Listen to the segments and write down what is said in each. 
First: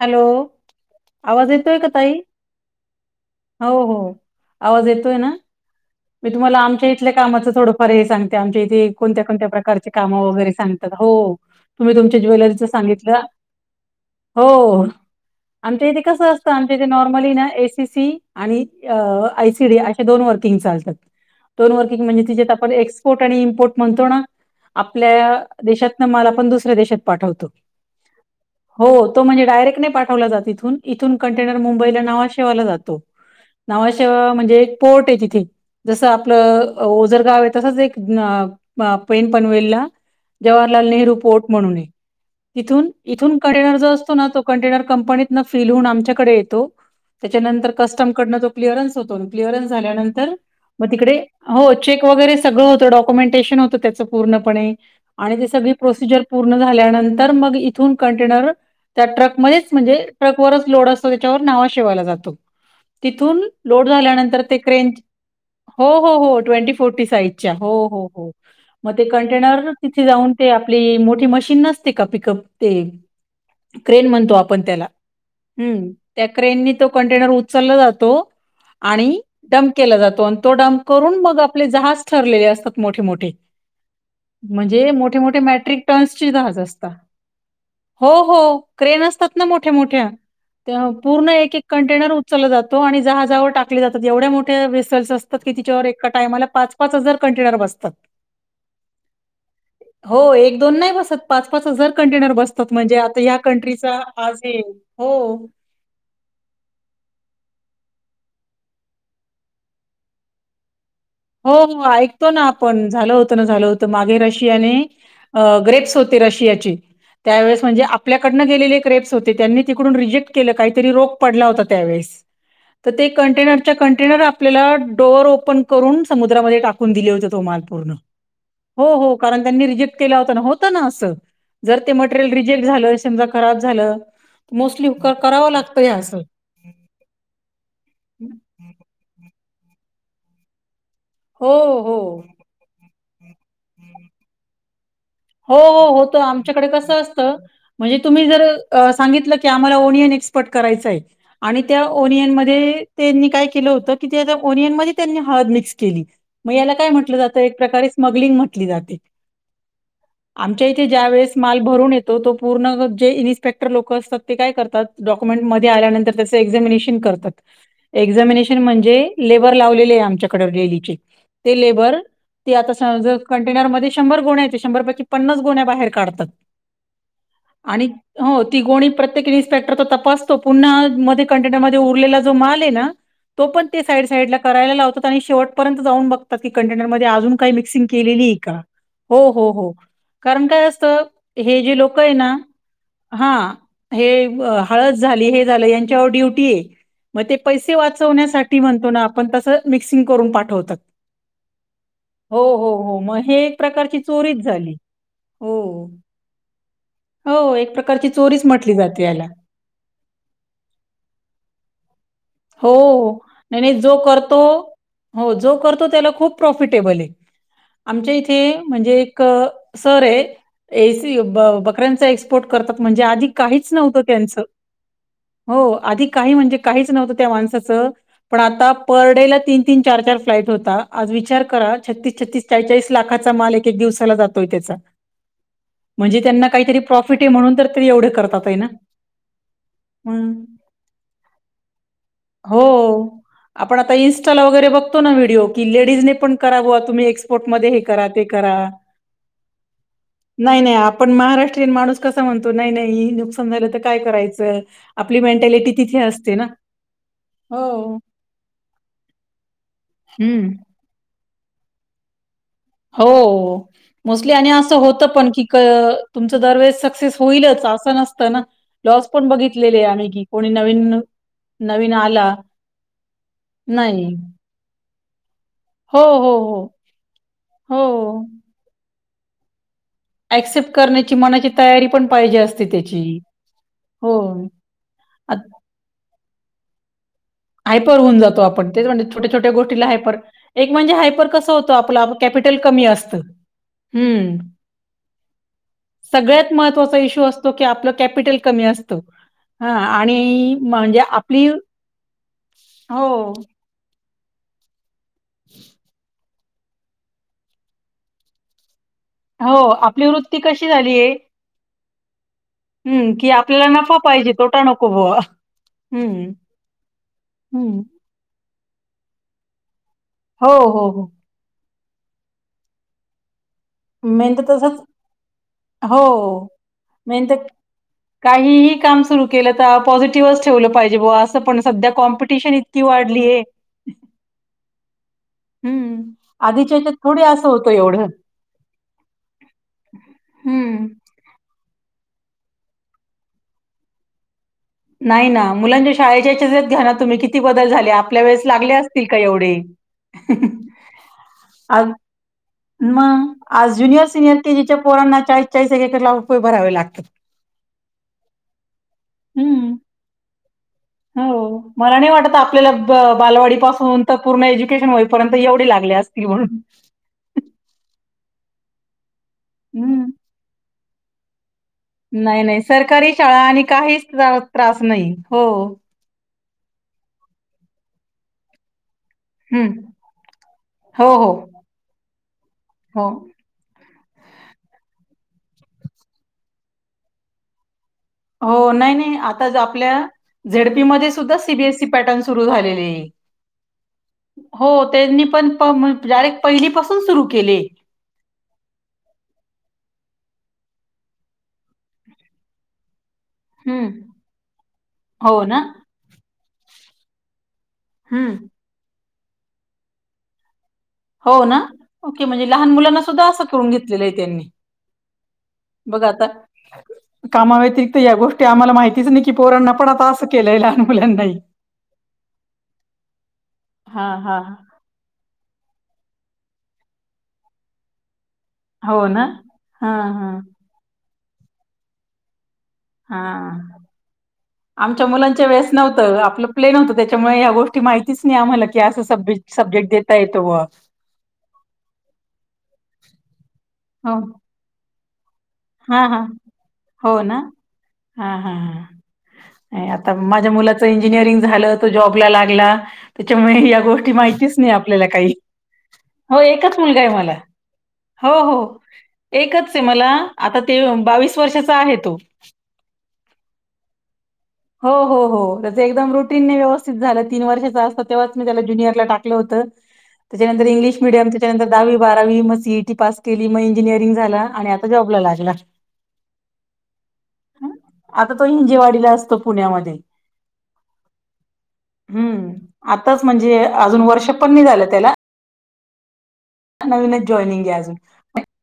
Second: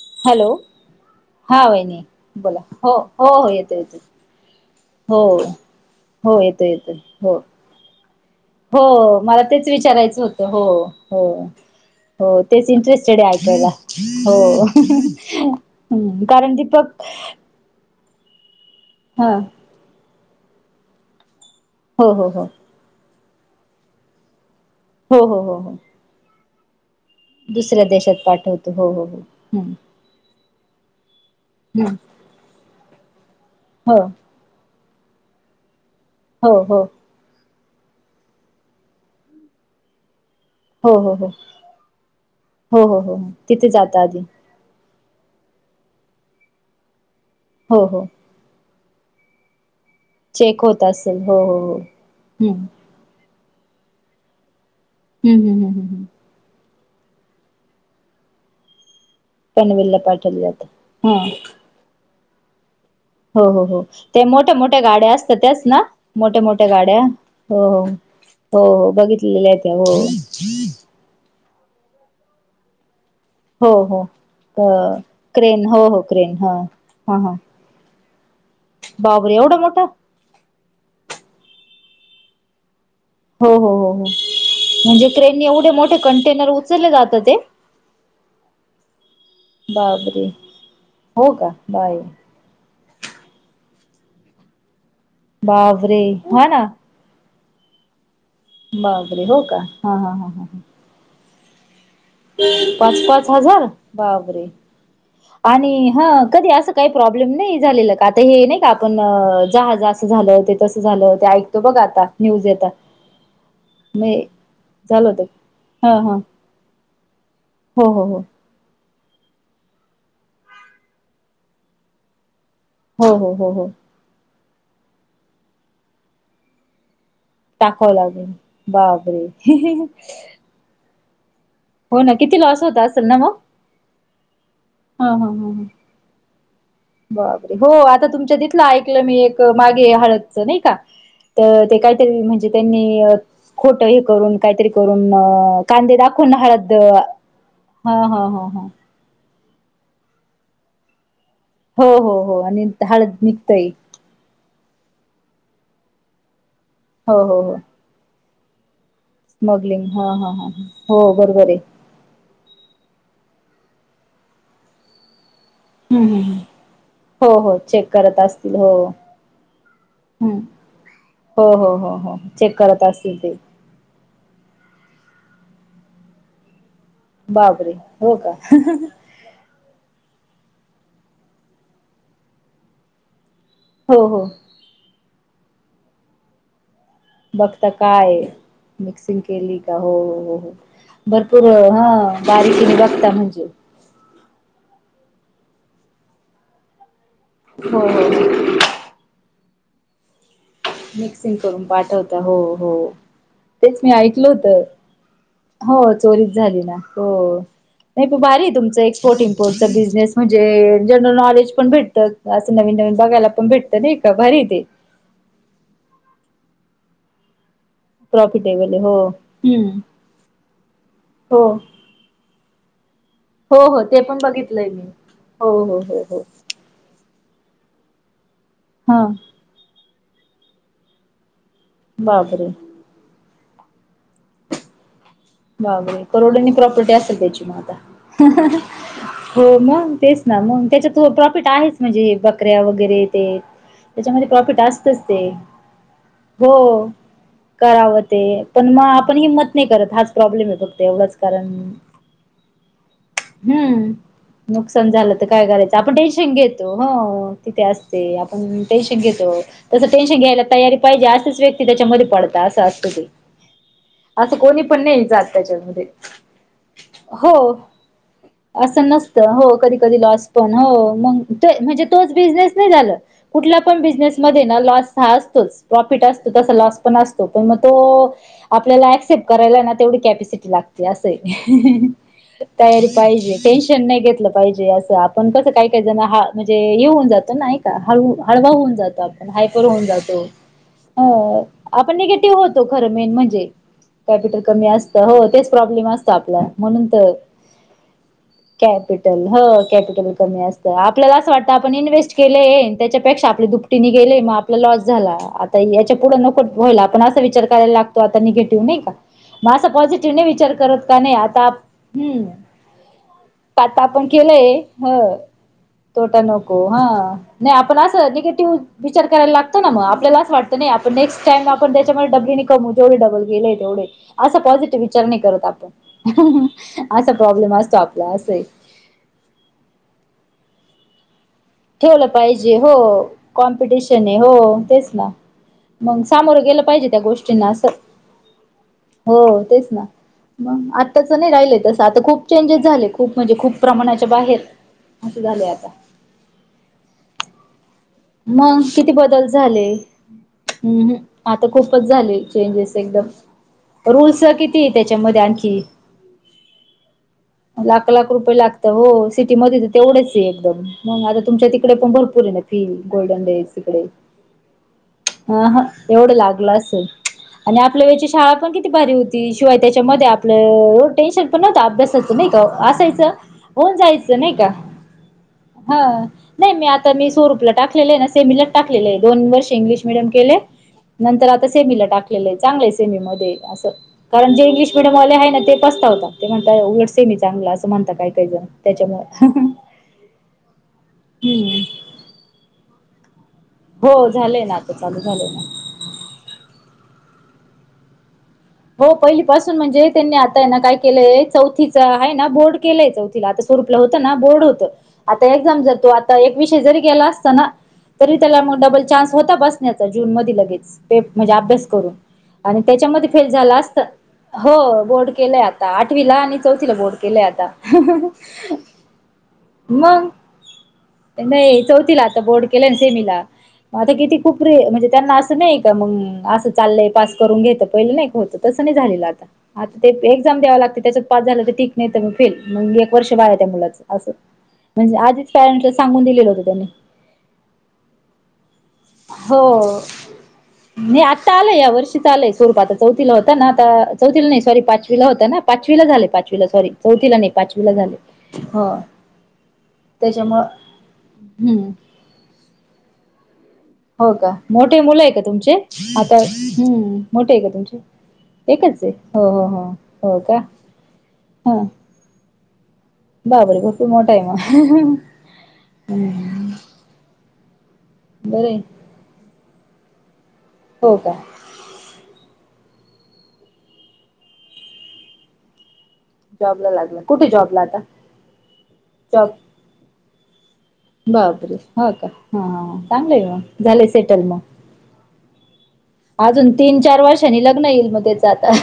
Hello आवाज हा येतोय का वहिनी ताई बोला हो हो येतो हो येतो आवाज येतोय हो ना? मी हो तुम्हाला येतो आमच्या येतो इथल्या हो कामाचं थोडफार हे सांगते. आमच्या इथे हो कोणत्या मला कोणत्या तेच प्रकारचे कामं विचारायचं होतं वगैरे सांगतात हो. तुम्ही तुमच्या हो ज्वेलरीच तेच सांगितलं. इंटरेस्टेड आहे ऐकायला हो आमच्या इथे कसं असतं कारण आमच्या इथे दीपक नॉर्मली ना एसीसी आणि हा आयसीडी अशे दोन वर्किंग चालतात दोन वर्किंग हो म्हणजे हो हो तिच्यात आपण एक्स पोर्ट आणि इमपोर्ट म्हणतो ना हो हो आपल्या हो हो देशात ना मलाण दुसऱ्या देशात पाठवतो दुसऱ्या देशात पाठवतो हो हो हो. णे हम्म डायरेट नाही पाठवला जात इथून इथून कंटेनर हम्म मुंबईला नावा शेवाला जातो. हो नावाशिवा म्हणजे एक पोर्ट आहे तिथे जसं हो आपलं हो ओझरगाव आहे. तसच एक पेन पनवेलला जवाहरलाल हो नेहरू हो हो पोर्ट म्हणून हे हो तिथून हो हो इथून तिथे कंटेनर ज जाता तू आधी ना तो कंटेनर कंपनीतण फील हुन आमच्याकडे येतो, त्याच्यानंतर हो हो कस्टमकडनं जो क्लीअरन्स होतो क्लीअरन्स झाल्यानंतर चेक होत मग तिकडे असेल हो चिक हम्म सगळं होत दोक्युमेंटेशन पण होत त्याच पूर्ण पणे हम्म आणि ती हम्म सगळी हम्म हम्म प्रोसिजर पूर्ण झाल्या नंतर मग इथून कंटेनर त्या ट्रक मध्येच म्हणजे पनवेलला पाठवलं ट्रकवरच जातं लोड असतो हा त्याच्यावर नावा शेवायला जातो. तिथून हो हो हो लोड झाल्यानंतर मोठ्या ते मोठ्या क्रेंज गाड्या असतात त्याच ना हो हो हो मोठ्या मोठ्या ट्वेंटी गाड्या फोर्टी साईजच्या हो हो. हो हो मग ते बघितलेल्या आहेत कंटेनर त्या हो तिथे जाऊन ते आपली मोठी मशी चिन्ह असते का पिकप ते हो हो क्रेन म्हणतो आपण त्याला अ क्रेन हो हम् हो त्या क्रेन हा क्रेननी तो हा कंटेनर हा उचलला जातो. आणि बाबरे एवढा डम्प मोठा केला जातो आणि तो डम्प करून मग आपले जहाज ठरलेले असतात मोठे मोठे हो हो हो हो म्हणजे मोठे मोठे क्रेनने एवढे मॅट्रिक मोठे टन्सची कंटेनर जहाज असता. उचलले जातात ते हो हो क्रेन असतात ना मोठ्या मोठ्या बाबरे तेव्हा पूर्ण हो का एक एक बाय कंटेनर उचल जा तो आणि जहाजावर टाकले जातात एवढ्या मोठ्या वेसल्स असतात की त्याच्यावर बाबरे एका टायमाला हा पाच पाच हजार कंटेनर बसतात. बाप रे हो का हा हा हो हा ह. एक दोन नाही बसत पाच पाच हजार कंटेनर बसतात म्हणजे आता ह्यात बाप रे आणि हं कधी अस काही प्रब्लेम नाही झालेल. आता हे नाही का आपण जहाज असं झालं तेसं हो हो ऐकतो ना आपण झाल होतं ना झालं होतं म मागे रशियाने झालं होत हा ग्रेप्स हा होते. रशियाचे त्यावेळेस म्हणजे हो हो हो आपल्याकडनं गेलेले रिप्स होते त्यांनी तिकडून रिजेक्ट के काहीतरी रोख पडला होता त्यावेळेसं. तर ते हो हो हो हो कंटेनरच्या कंटेनर आपल्याला डोअर ओपन करून समुद्रामध्ये टाकून दिले. तो माल टाकावं पूर्ण लागेल हो हो बापरे कारण त्यांनी रिजेक्ट केला होता, होत ना अस. जर ते हो ना मटेरियल किती लॉस रिजेक्ट झालं समजा खराब झालं मोस्टली हा हा करावं ह लागतं हे असं बरोबर हो आता तुमच्या तथलं ऐकलं मी एक मागे हळदच नाही का हो तर ते हो काहीतरी म्हणजे त्यांनी खोट हे करून काहीतरी करून हो अ, हो कांदे हो दाखवून आमच्याकडे हळद कस असतं हा म्हणजे हा तुम्ही जर हा हा सांगितलं की क आम्हाला ओनियन एक्सपोर्ट करायचंय. आणि त्या हो हो ओरियन हो आणि मध्ये हळद त्यांनी काय निघतय केलं होतं की त्या ओनियन मध्ये त्यांनी हळद मिक्स केली. मग याला काय म्हटलं जातं एक प्रकारे स्मग्लिंग म्हटली जाते. स्मग्लिंग आमच्या इथे ज्या वेळेस माल भरून येतो तो पूर्ण जे इन्स्पेक्टर लोक असतात ते काय करतात डॉ पेमेंट मध्ये आल्यानंतर हम्म त्याच हम् एक्झामिनेशन हो करतात हो चेक करत असतील एक्झामिनेशन हो म्हणजे लिव्हर लावलेले आम [unintelligible] हम्म डेलीचे हो ते हो हो लेबर हो ते चेक आता करत असतील समाजा ते कंटेनरमध्ये शंभर गोण्या्या शंभर पैकी पन्नास गोण्या् बाहेर काढतात. बाबरे आणि का हो ती गोणी प्रत्येक इनिस्पेक्टर तो तपास तो पुन्हा मध्ये कंटेनर मध्ये उरलेला जो माल आहे ना तो पण हो साईड हो साईड करायला लावतात. शेवटपर्यंत जाऊन बघतात की कंटेनरमध्ये अजून काही बघता मिक्सिंग काय केलेली आहे का? मिक्सिंग हो केली हो का हो हो कारण हो काय असत भरपूर हे जे हा लोक आहे ना बारीकीने बघता हा म्हणजे हे हळद झाली हे झालं यांच्यावर ड्युटी आहे. मग ते पैसे हो हो वाचवण्यासाठी म्हणतो ना आपण तसं मिक्सिंग करून पा मिक्सिंग करून पाठवता हो हो हो मग हे एक तेच मी प्रकारची ऐकल चोरीच होतं झाली. हो चोरीच झाली ना हो. एक नाही प्रकारची प चोरीच भारी म्हटली तुमचं जाते याला एक्सपोर्ट इम्पोर्टचा बिझनेस म्हणजे जनरल नॉलेज पण भेटतं. असं हो नवीन नवीन बघायला पण नाही भेटतं जो का करतो भारी ते हो जो करतो त्याला खूप प्रफिटेबल आमच्या इथे प्रॉफिटेबल हो म्हणजे एक हम्म सर आहेत. एसी हो बकऱ्यांचा एक्सपोर्ट करतात म्हणजे आधी हो काहीच हो नव्हतं ते पण त्यांचं. बघितलंय मी हो आधी काही म्हणजे काहीच नव्हतं. माणसाच पण आता हा पर डे ला तीन तीन चार चार फ्लाट होता आज विचार- करा छत्तीस छत्तीस बाबरे चाळीस चाळीस लाखाचा माल एक एक दिवसाला जातोय त्याचा. बाबर म्हणजे त्यांना करोडोंनी काहीतरी प्रॉपर्टी असेल प्रॉफिट आहे त्याची म म्हणून तर आता. ते एवढे करतात आहे ना. हो मग तेच हं. ना मग त्याच्यात प्रॉफिट आहेच म्हणजे बकऱ्या वगैरे हो. ते. आपण आता त्याच्यामध्ये इनस्टाला प्रॉफिट वगैरे असतच बघतो ना ते व्हिडिओ की लेडीजने पण करा बुवा हो तुम्ही एक्सपोर्ट मध्ये हे करा ते करा. पण मग आपण हिंमत नाही करत. प्रॉब्लेम आहे नाही नाही फक्त आपण एवढाच कारण महाराष्ट्रीयन माणूस कसा म्हणतो नाही नाही नुकसान झालं तर हम्म काय करायचं? नुकसान झालं आपल्या काय करायचं आपण टेनशन घेतो. हो तिथे हो. असते आपण टेन्शन घेतो तस टेन्शन घ्यायला हं. तयारी पाहिजे. च व्यक्ती त्याच्यामध्ये पडतात असं असत ते हो. मोस्टली असं आणि कोणी पण होतं की क नाही. तुमचं दरवेळेस सक्सेस हो होईलच असं नसतं ना. असं लॉस नसत पण हो कधी बघितलेले कधी आम्ही की कोणी नवीन हो मग म्हणजे नवीन तोच आला बिझनेस नाही झाला म्हणजे कुठल्या नाही. बिझनेस मध्ये लॉस असतो हो, प्रॉफिट असतो हो, तसा हो. लॉस पण असतो पण मग तो हो. आपल्याला अस्पेक्ट करायलाणा तेवढी कॅपसिटी ॲक्सेप्ट लागते असं करण्याची मनाची तयारी पण पाहिजे असते तयारी त्याची. पाहिजे टेन्शन नाही हो. घेतलं पाहिजे असं आपण आत कस काही काही जण हां म्हणजे येऊन जात. हायपर होऊन जातो, आपण तेच म्हणजे छोट्या छोट्या हायपर होऊन गोष्टीला हायपर, जातो एक म्हणजे हायपर अ कस होतो आपण आप निगेटिव्ह कॅपिटल कमी असतं. ते असतं हो तेच प्रॉब्लेम असतो आपला सगळ्यात तेच महत्वाचा तर हो इश्यू असतो, की आपलं कॅपिटल कमी असतं. कॅपिटल. हां कॅपिटल कमी आणि असतं म्हणजे आपल्याला असं आपली वाटतं आपण इन्वेस्ट केय हो, त्याच्यापेक्षा आपले दुपटीने गेलेय मग आपला लॉस झाला आता याच्या पुढं नको. होईल आपण असा विचार करायला लागतो आता निगेटिव्ह नाही का? मग हो. असा आपली पॉझिटिव्ह नाही वृत्ती विचार कशी करत का झाली आहे नाही आता हम्म हं, की आपल्याला आता नफा आपण पाहिजे, केलंय तोटा नको हो. बुवा. तोटा हं, नको हा नाही आपण हं. असं निगेटिव्ह विचार करायला लागतो ना मग आपल्यालाच हो, वाटतं नाही हो, आपण हो. नेक्स्ट टाईम आपण त्याच्या डबलीनी कमऊ जेवढ डबल गेले तेवढे. मेन असा तर तसंच पॉझिटिव विचार नाही करत हो. आपण असा मेन तर प्रॉब्लेम असतो आपला. काहीही काम सुरू केलं तर पॉझिटिव्ह ठेवलं पाहिजे बुवा. पण सध्या ठेवलं कॉम्पिटिशन पाहिजे हो इतकी वाढलीय. कॉम्पिटिशन आहे हो तेच ना मग सामोरं गेलं आधीच्या पाहिजे याच्यात त्या थोडी गोष्टींना असं. होतं एवढं. हो तेच ना मग हम्म. आत्ताच नाही राहिलंय तस आता खूप. चेंजेस झाले खूप म्हणजे खूप प्रमाणाच्या बाहेर. असं नाही ना झालंय आता मुलांच्या शाळेच्या चत घ्या ना तुम्ही किती बदल झाले. आपल्या वेळेस मग लागले किती असतील का बदल एवढे? झाले हम् आता खूपच आज झाले चेंजेस एकदम मग आज ज्युनियर रूल्स सिनियर किती केजीच्या पोरांना त्याच्यामध्ये चाळीस आणखी चाळीस एक एक लाख रुपये भरावे लागतात. लाख लाख रुपये लागतं हो सिटीमध्ये तर हम्म. तेवढंच आहे. एकदम मग आता तुमच्या हो तिकडे पण मला नाही भरपूर आहे वाटत ना फी. आपल्याला ब गोल्डन डे बालवाडी इकडे पासून तर पूर्ण एज्युकेशन होईपर्यंत हा हा एवढे लागले एवढं असतील लागलं म्हणून. असेल. आणि आपल्या वेळची शाळा पण किती भारी होती. शिवाय त्याच्यामध्ये हम्म. आपलं टेन्शन पण नव्हतं. अभ्यासाचं नाही का असायचं सरकारी शाळा आणि होऊन काहीच जायचं नाही त्रा का त्रास नाही. हो. हा. नाही मी आता मी स्वरूपला टाकलेले आहे ना सेमीला टाकलेले आहे दोन वर्ष इंगलिश हम्म. मिडियम केले. हो नंतर हो. आता सेमीला टाकलेलं आहे चांगलंय सेमी हो. मध्ये असं. कारण जे इंग्लिश मिडयमले आहे ना ते पसतावतात. होताात ते म्हणजे उघडसे मी चांगलं असं म्हणतात हो नाही नाही आता आपल्या झेडपी मध्ये सुद्धा सी हम्म बी एस ई पॅटर्न सुरू झालेले आहे. हो झालंय ना आता हो चालू त्यांनी झालंय ना पण पहिली पासून सुरू केली. हो पहिली पासून म्हणजे त्यांनी आता ना काय केलंय चौथीच आहे ना बोर्ड केलंय. आता स्वरूपला होत हम्म ना बोर्ड होत आता हो ना एक्झाम जर तो आता एक विषय जरी गेला असता ना. तरी हम्म त्याला मग डबल चान्स होता बसण्याचा जून मध लगेच. म्हणजे हो ना अभ्यास करून ओके म्हणजे आणि लहान मुलांना त्याच्यामध्ये. फेल सुद्धा असं झाला करून असत घेतलेलं आहे त्यांनी हो बोर्ड केलंय आता बघ आठवीला आता आणि चौथीला बोर्ड केलंय आता. कामाव्यतिरिक्त या गोष्टी आम्हाला माहितीच नाही की पोरांना पण मग आता असं केलंय लहान मुलांनाही नाही चौथीला आता बोर्ड केलं ना सेमीला. मग आता हा किती हा खूप रे म्हणजे त्यांना असं नाही का मग असं चाललंय पास करून घेत पहिलं नाही का होत. तस नाही हो झालेलं आता ना आता ते हा हा एक्झाम द्याव लागते त्याच्यात पास झालं तर ठीक नाही तर मग फेल. मग एक वर्ष हा बाळ त्या मुलाचं असं. म्हणजे आमच्या आधीच मुलांच्या वेळेस पॅरेंटला सांगून नव्हतं दिलेलं होतं आपलं त्यांनी प्लेन न होतं त्याच्यामुळे या गोष्टी माहितीच नाही आम्हाला. सा स हो सब्जेक्ट देताय तो. आता आलंय या वर्षीच आलय स्वरूप आता चौथला होता ना आता हो चौथला नाही सॉरी पाचवी. होता ना पाचवी ला हा झाले हा पाचवीला सॉरी चौथीला हो नाही ना? पाचवी ला झाले हां, हां, हो. हां. आता त्याच्यामुळं माझ्या मुलाच इंजिनरिंग हम्म झालं तो जॉबला लागला त्याच्यामुळे गोष्टी हो का माहितीच नाही मोठे मुलं आपल्याला आहे का काही तुमचे आता हो एकच मुलगा हम्म आहे मोठे मला. का तुमचे हो हो एकच आहे हो हो एकच हो आहे मला हो का आता ते बावीस वर्षाचा आहे तो. बापर ब मोठा. आहे मग हो हो हो त्या एकदम हम्म रुटीन व्यवस्थित झालं. तीन वर्षाचा असत तेव्हा मी बरं आहे त्या ज्युनियरला टाकलं होतं हो त्याच्यानंतरंग्लिश का मिडिय त्याच्यांतर दहावी भाग. मग सीईटी पास केली मग इंजिनिअरिंग झाला आणि आता जॉब ला लागला. जॉब ला लागला कुठे जॉब ला हं. आता आता तो हिंजेवाडीला जॉब. [unintelligible] बापरे हो का हं. हा आताच चांगलंय मग म्हणजे झालंय अजून सेटल वर्ष मग. पण नाही झालं त्याला. [inaudible] अजून तीन चार नवीनच वर्षांनी लग्न जॉईनिंग आहे येईल अजून मुलीच आता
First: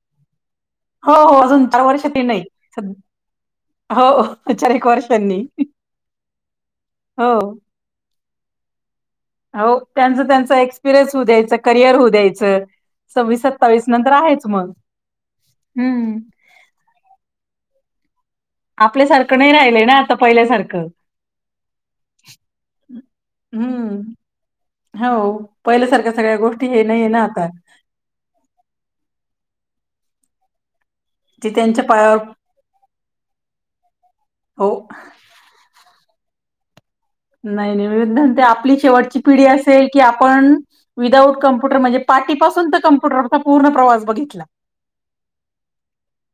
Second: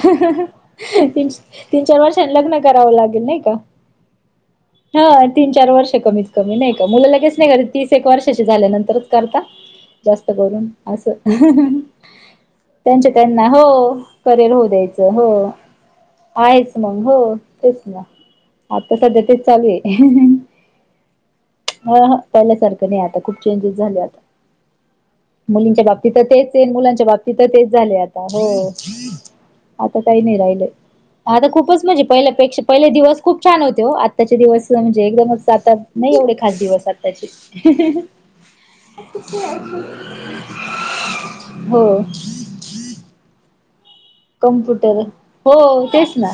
हो हो अजून तीन चार वर्ष ते वर्षांनी नाही लग्न. करावं सद- लागेल नाही का हो चारक हा वर्षांनी तीन चार वर्ष कमीत कमी नाही का हो मुलंच नाही तीस एक वर्षा झाल्यानंतर करता हो त्यांच जास्त त्यांचा करून असं एक्सपिरियन्स होऊ द्यायचं करिअर होऊ द्यायचं त्यांच्या सव्वीस त्यांना हो सत्तावीस नंतर आहेच करिअर होऊ मग द्यायचं हो हम्म आहेच मग हो तेच ना आता सध्या आपल्यासारखं तेच नाही चालू राहिलय आहे ना आता पहिल्यासारखं हा हा पहिल्यासारखं नाही आता खूप चेंजेस झाले हम्म आता हो पहिल्यासारख्या सगळ्या गोष्टी तीन हे नाही मुलांच्या आहे ना बाबतीत आता तेच झाले आता हो आता काही नाही राहिलंय. आता जे खूपच त्यांच्या म्हणजे पायावर पहिल्यापेक्षा पहिले दिवस खूप छान होते हो. आत्ताचे दिवस हो म्हणजे एकदमच आता नाही एवढे खास दिवसात. नाही नाही आपली शेवटची पिढी असेल की आपण विदाउट कं कंप्युटर हो म्हणजे पाटी पासून तर कम्प्यटरचा संपूर्ण प्रवास. बघितला कम्प्युटर हो तेच ना.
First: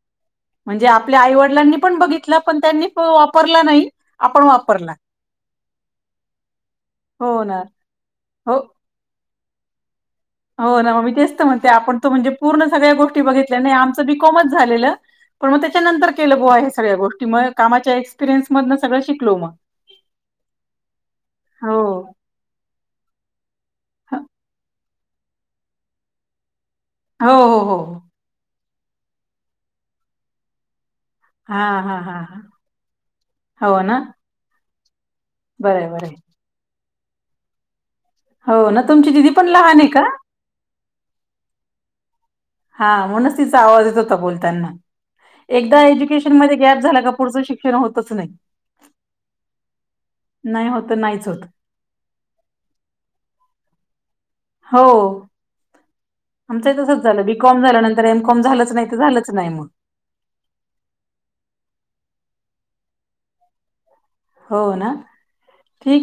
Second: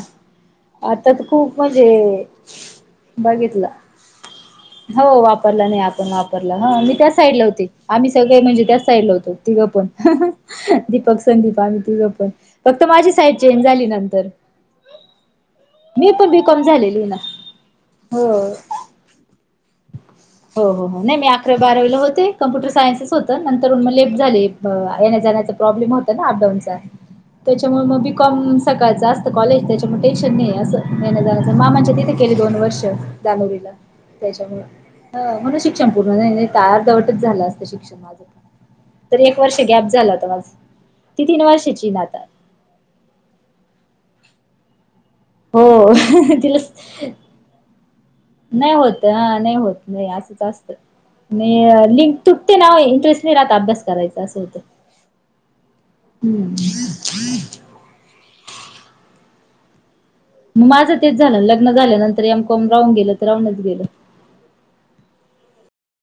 म्हणजे आता आपल्या तर आई खूप वडिलांनी म्हणजे पण बघितलं पण त्यांनी प- वापरला बघितलं नाही आपण वापरला हो. वापरला नाही आपण वापरला ह मी त्याच साईड हो ला ना. होते आम्ही सगळे हो म्हणजे त्याच साईड लाव होतो तिघं पण. हो ना मग मी दीपक तेच संदीप म्हणते आम्ही आपण तिघं तो पण म्हणजे पूर्ण फक्त सगळ्या माझी गोष्टी साईड बघितल्या चेंज नाही झाली आमचं नंतर बीकॉमच झालेलं. पण मग त्याच्यानंतर मी पण केलं बोवा बीकॉम हे सगळ्या झालेली ना गोष्टी मग कामाच्या एक्सपिरियन्स हो मधन सगळं शिकलो मग. हो हो हो नाही मी अकरावी हो. बारावीला होते कम्प्युटर सायन्सेस होत नंतर मगले ह- झाले. येने जाण्याचा प्रॉब्लेम होत ना अपडाऊन चा हो हो हो त्याच्यामुळे मग बी कॉम सकाळचं असतं कॉलेज त्याच्यामुळे टेन्शन नाही असं मेहनत जाच हा मा म्हांच्या हा तिथे हा केली दोन वर्ष हा दलोरीला हो ना त्याच्यामु म्हणून बरं शिक्षण आहे बरं पूर्ण आहे. नाही तार दवटच झालं असत शिक्ष हो ना तुमची दिदी एक पण वर्ष लहान गॅप आहे का? झालं हो माझ ती तीन वर्षाची नाता हा म्हणूनच तिचा आवाज येत होता बोलताना एकदा हो एज्युकेशन मध्ये तिला गॅप झाला का पुढचं शिक्षण होतच नाही नाही होत नाही होत नाही असंच नाही असतं होत नाहीच होत. लिंक तुटते ना इंटरेस्ट नाही रा अभ्यासरायचा असत हो आमच तसच झालं बीकॉम झालं नंतर एम कॉम झालं नाही झा नाही मग मग माझं तेच झालं लग्न झाल्यानंतर या कोम राहून गेलं तर राहूनच गेलं हो ना ठीक आहे